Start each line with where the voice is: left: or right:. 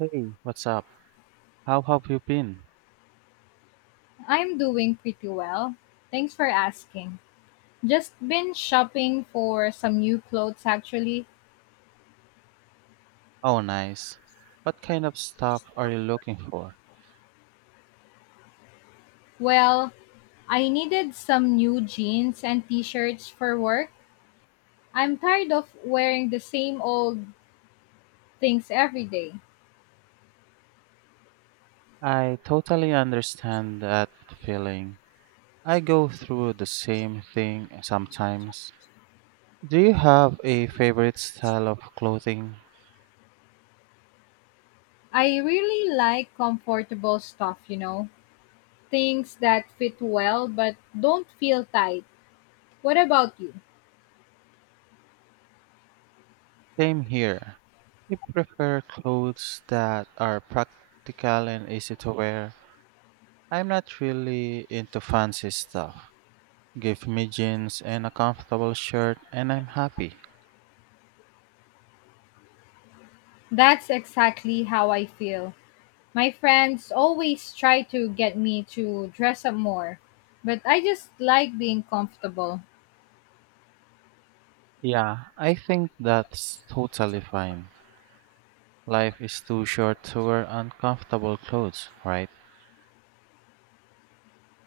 right: Hey, what's up? How have you been?
left: I'm doing pretty well. Thanks for asking. Just been shopping for some new clothes actually.
right: Oh, nice. What kind of stock are you looking for?
left: Well, I needed some new jeans and t-shirts for work. I'm tired of wearing the same old things every day.
right: I totally understand that feeling. I go through the same thing sometimes. Do you have a favorite style of clothing?
left: I really like comfortable stuff. Things that fit well but don't feel tight. What about you?
right: Same here. I prefer clothes that are practical and easy to wear. I'm not really into fancy stuff. Give me jeans and a comfortable shirt, and I'm happy.
left: That's exactly how I feel. My friends always try to get me to dress up more, but I just like being comfortable.
right: Yeah, I think that's totally fine. Life is too short to wear uncomfortable clothes, right?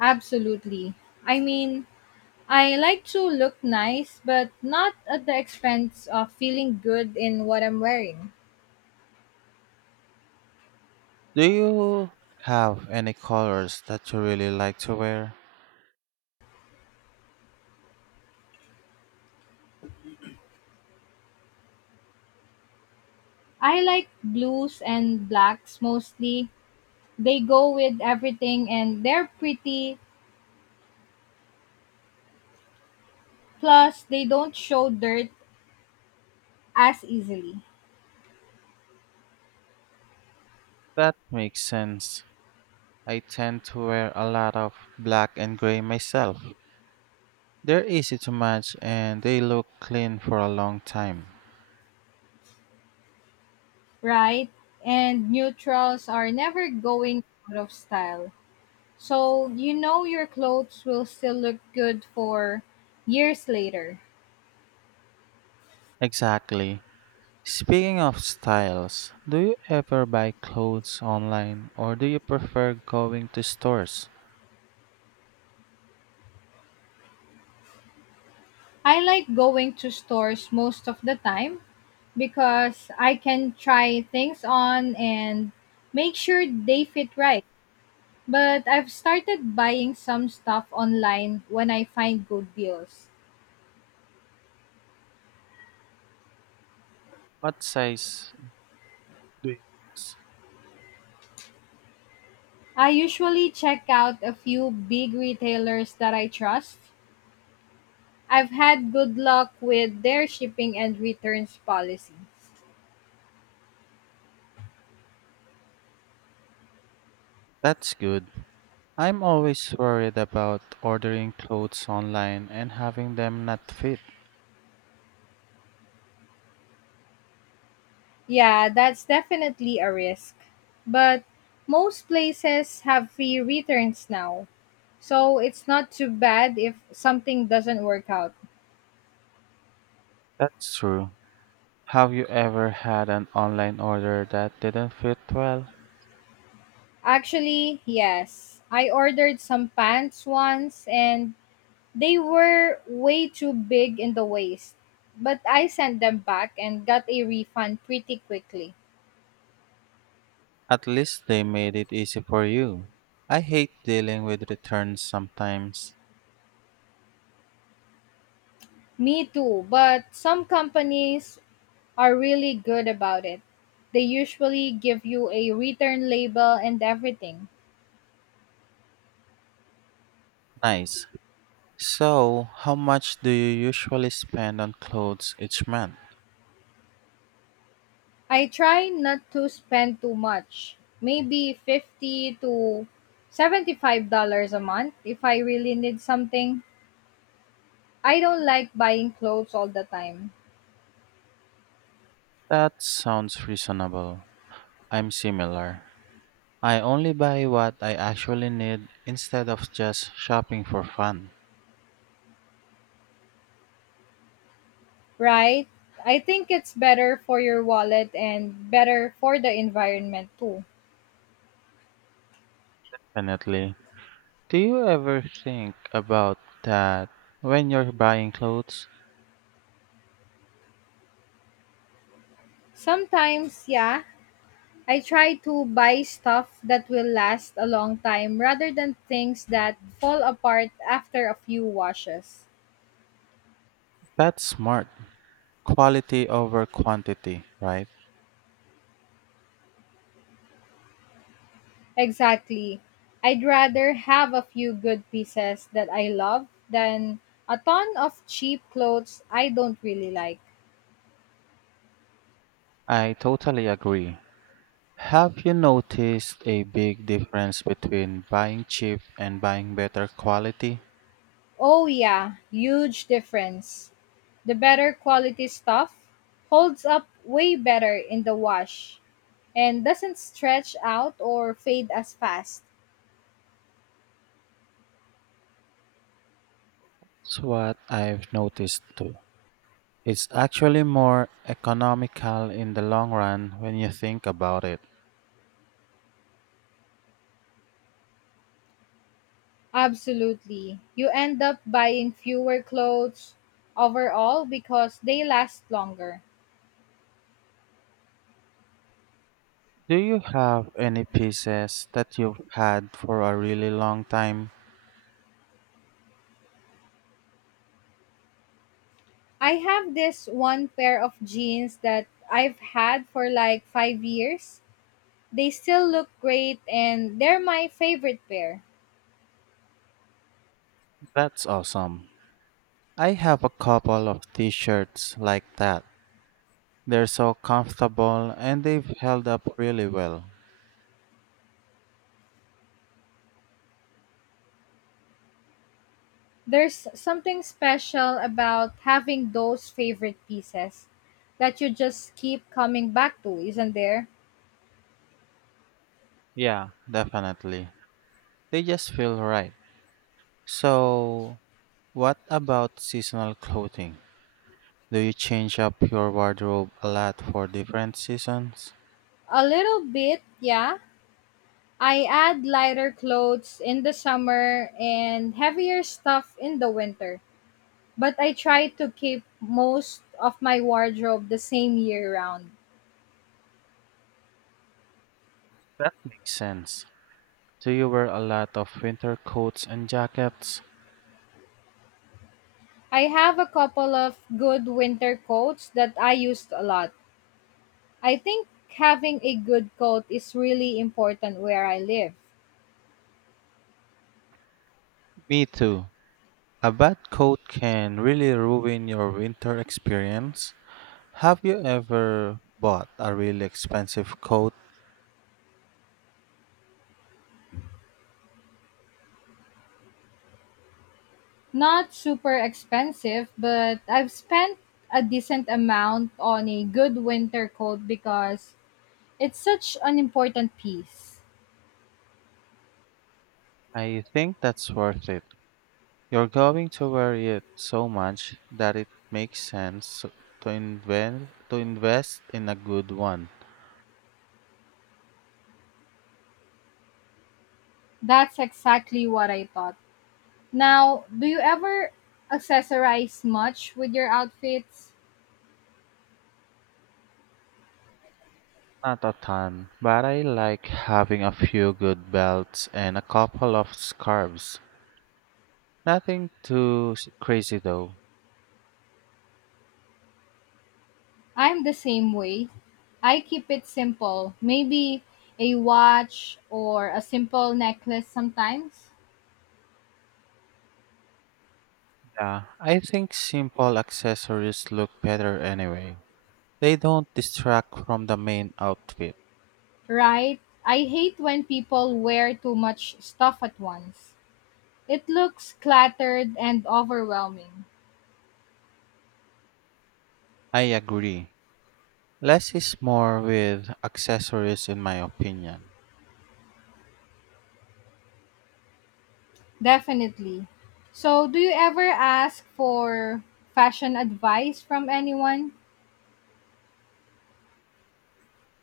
left: Absolutely. I mean, I like to look nice, but not at the expense of feeling good in what I'm wearing.
right: Do you have any colors that you really like to wear?
left: I like blues and blacks mostly. They go with everything and they're pretty, plus, they don't show dirt as easily,
right: That makes sense. I tend to wear a lot of black and gray myself. They're easy to match and they look clean for a long time.
left: right? And neutrals are never going out of style. So you know your clothes will still look good for years later.
right: Exactly. Speaking of styles, do you ever buy clothes online or do you prefer going to stores?
left: I like going to stores most of the time because I can try things on and make sure they fit right. But I've started buying some stuff online when I find good deals.
right: What size doing this.
left: I usually check out a few big retailers that I trust. I've had good luck with their shipping and returns policies.
right: That's good. I'm always worried about ordering clothes online and having them not fit.
left: Yeah, that's definitely a risk. But most places have free returns now. So it's not too bad if something doesn't work out.
right: That's true. Have you ever had an online order that didn't fit well?
left: Actually, yes. I ordered some pants once and they were way too big in the waist. But I sent them back and got a refund pretty quickly.
right: At least they made it easy for you. I hate dealing with returns sometimes.
left: Me too, but some companies are really good about it. They usually give you a return label and everything.
right: Nice. So, how much do you usually spend on clothes each month?
left: I try not to spend too much, maybe 50 to $75 a month if I really need something. I don't like buying clothes all the time,
right: That sounds reasonable. I'm similar. I only buy what I actually need instead of just shopping for fun.
left: right? I think it's better for your wallet and better for the environment too.
right: Definitely. Do you ever think about that when you're buying clothes?
left: Sometimes, yeah, I try to buy stuff that will last a long time rather than things that fall apart after a few washes.
right: That's smart. Quality over quantity, right?
left: Exactly. I'd rather have a few good pieces that I love than a ton of cheap clothes I don't really like.
right: I totally agree. Have you noticed a big difference between buying cheap and buying better quality?
left: Oh, yeah, huge difference. The better quality stuff holds up way better in the wash and doesn't stretch out or fade as fast.
right: It's what I've noticed too. It's actually more economical in the long run when you think about it.
left: Absolutely. You end up buying fewer clothes overall because they last longer.
right: Do you have any pieces that you've had for a really long time?
left: I have this one pair of jeans that I've had for like 5 years. They still look great and they're my favorite pair.
right: That's awesome. I have a couple of t shirts like that. They're so comfortable and they've held up really well.
left: There's something special about having those favorite pieces that you just keep coming back to, isn't there?
right: Yeah, definitely. They just feel right. So, what about seasonal clothing? Do you change up your wardrobe a lot for different seasons?
left: A little bit, yeah, I add lighter clothes in the summer and heavier stuff in the winter, but I try to keep most of my wardrobe the same year round.
right: That makes sense. Do you wear a lot of winter coats and jackets?
left: I have a couple of good winter coats that I used a lot. I think having a good coat is really important where I live.
right: Me too. A bad coat can really ruin your winter experience. Have you ever bought a really expensive coat?
left: Not super expensive, but I've spent a decent amount on a good winter coat because it's such an important piece.
right: I think that's worth it. You're going to wear it so much that it makes sense to invest in a good one.
left: That's exactly what I thought. Now, do you ever accessorize much with your outfits?
right: Not a ton, but I like having a few good belts and a couple of scarves. Nothing too crazy though.
left: I'm the same way. I keep it simple. Maybe a watch or a simple necklace sometimes,
right: Yeah, I think simple accessories look better anyway. They don't distract from the main outfit.
left: right? I hate when people wear too much stuff at once. It looks cluttered and overwhelming.
right: I agree. Less is more with accessories, in my opinion.
left: Definitely. So, do you ever ask for fashion advice from anyone?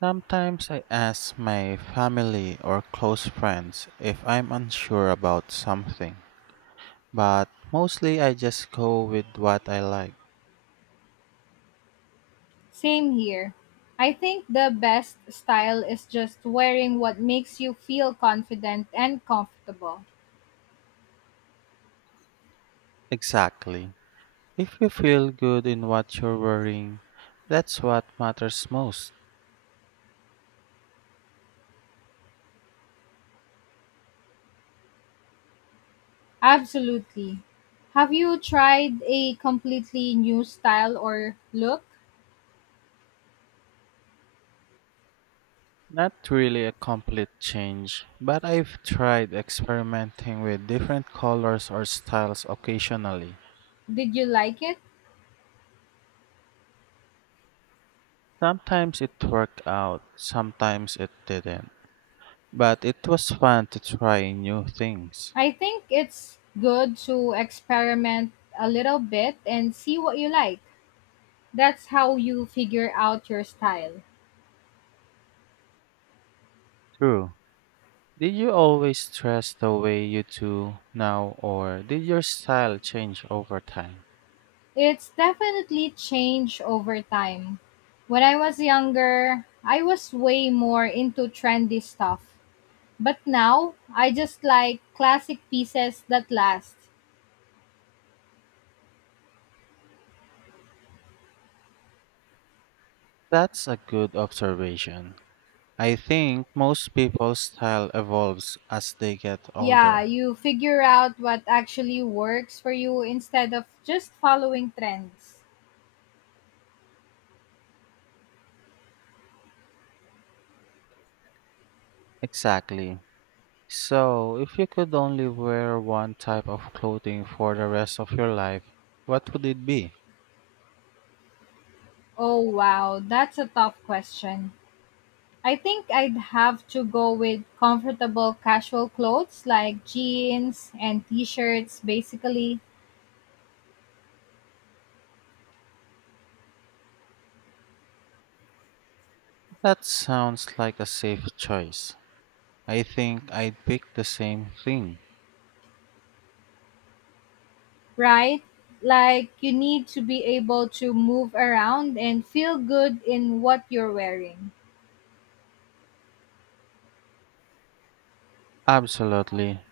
right: Sometimes I ask my family or close friends if I'm unsure about something, but mostly I just go with what I like.
left: Same here. I think the best style is just wearing what makes you feel confident and comfortable.
right: Exactly. If you feel good in what you're wearing, that's what matters most.
left: Absolutely. Have you tried a completely new style or look?
right: Not really a complete change, but I've tried experimenting with different colors or styles occasionally.
left: Did you like it?
right: Sometimes it worked out, sometimes it didn't. But it was fun to try new things.
left: I think it's good to experiment a little bit and see what you like. That's how you figure out your style.
right: True. Did you always dress the way you do now, or did your style change over time?
left: It's definitely changed over time. When I was younger, I was way more into trendy stuff. But now, I just like classic pieces that last.
right: That's a good observation. I think most people's style evolves as they get
left: Yeah,
right: older.
left: you figure out what actually works for you instead of just following trends.
right: Exactly. So, if you could only wear one type of clothing for the rest of your life, what would it be?
left: Oh, wow, that's a tough question. I think I'd have to go with comfortable casual clothes like jeans and t shirts, basically.
right: That sounds like a safe choice. I think I'd pick the same thing.
left: Right? Like you need to be able to move around and feel good in what you're wearing.
right: Absolutely.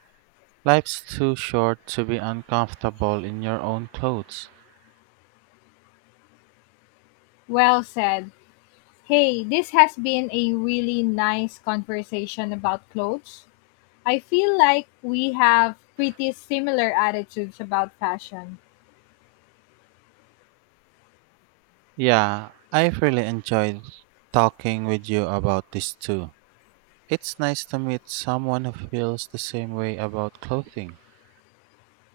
right: Life's too short to be uncomfortable in your own clothes.
left: Well said. Hey, this has been a really nice conversation about clothes. I feel like we have pretty similar attitudes about fashion.
right: Yeah, I've really enjoyed talking with you about this too. It's nice to meet someone who feels the same way about clothing.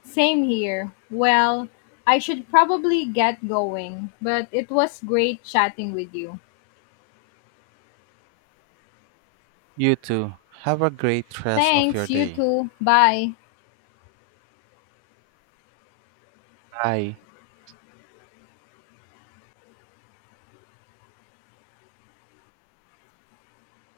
left: Same here. Well, I should probably get going, but it was great chatting with you.
right: You too. Have a great rest of your
left: Thanks, you
right: day.
left: too. Bye.
right: Bye.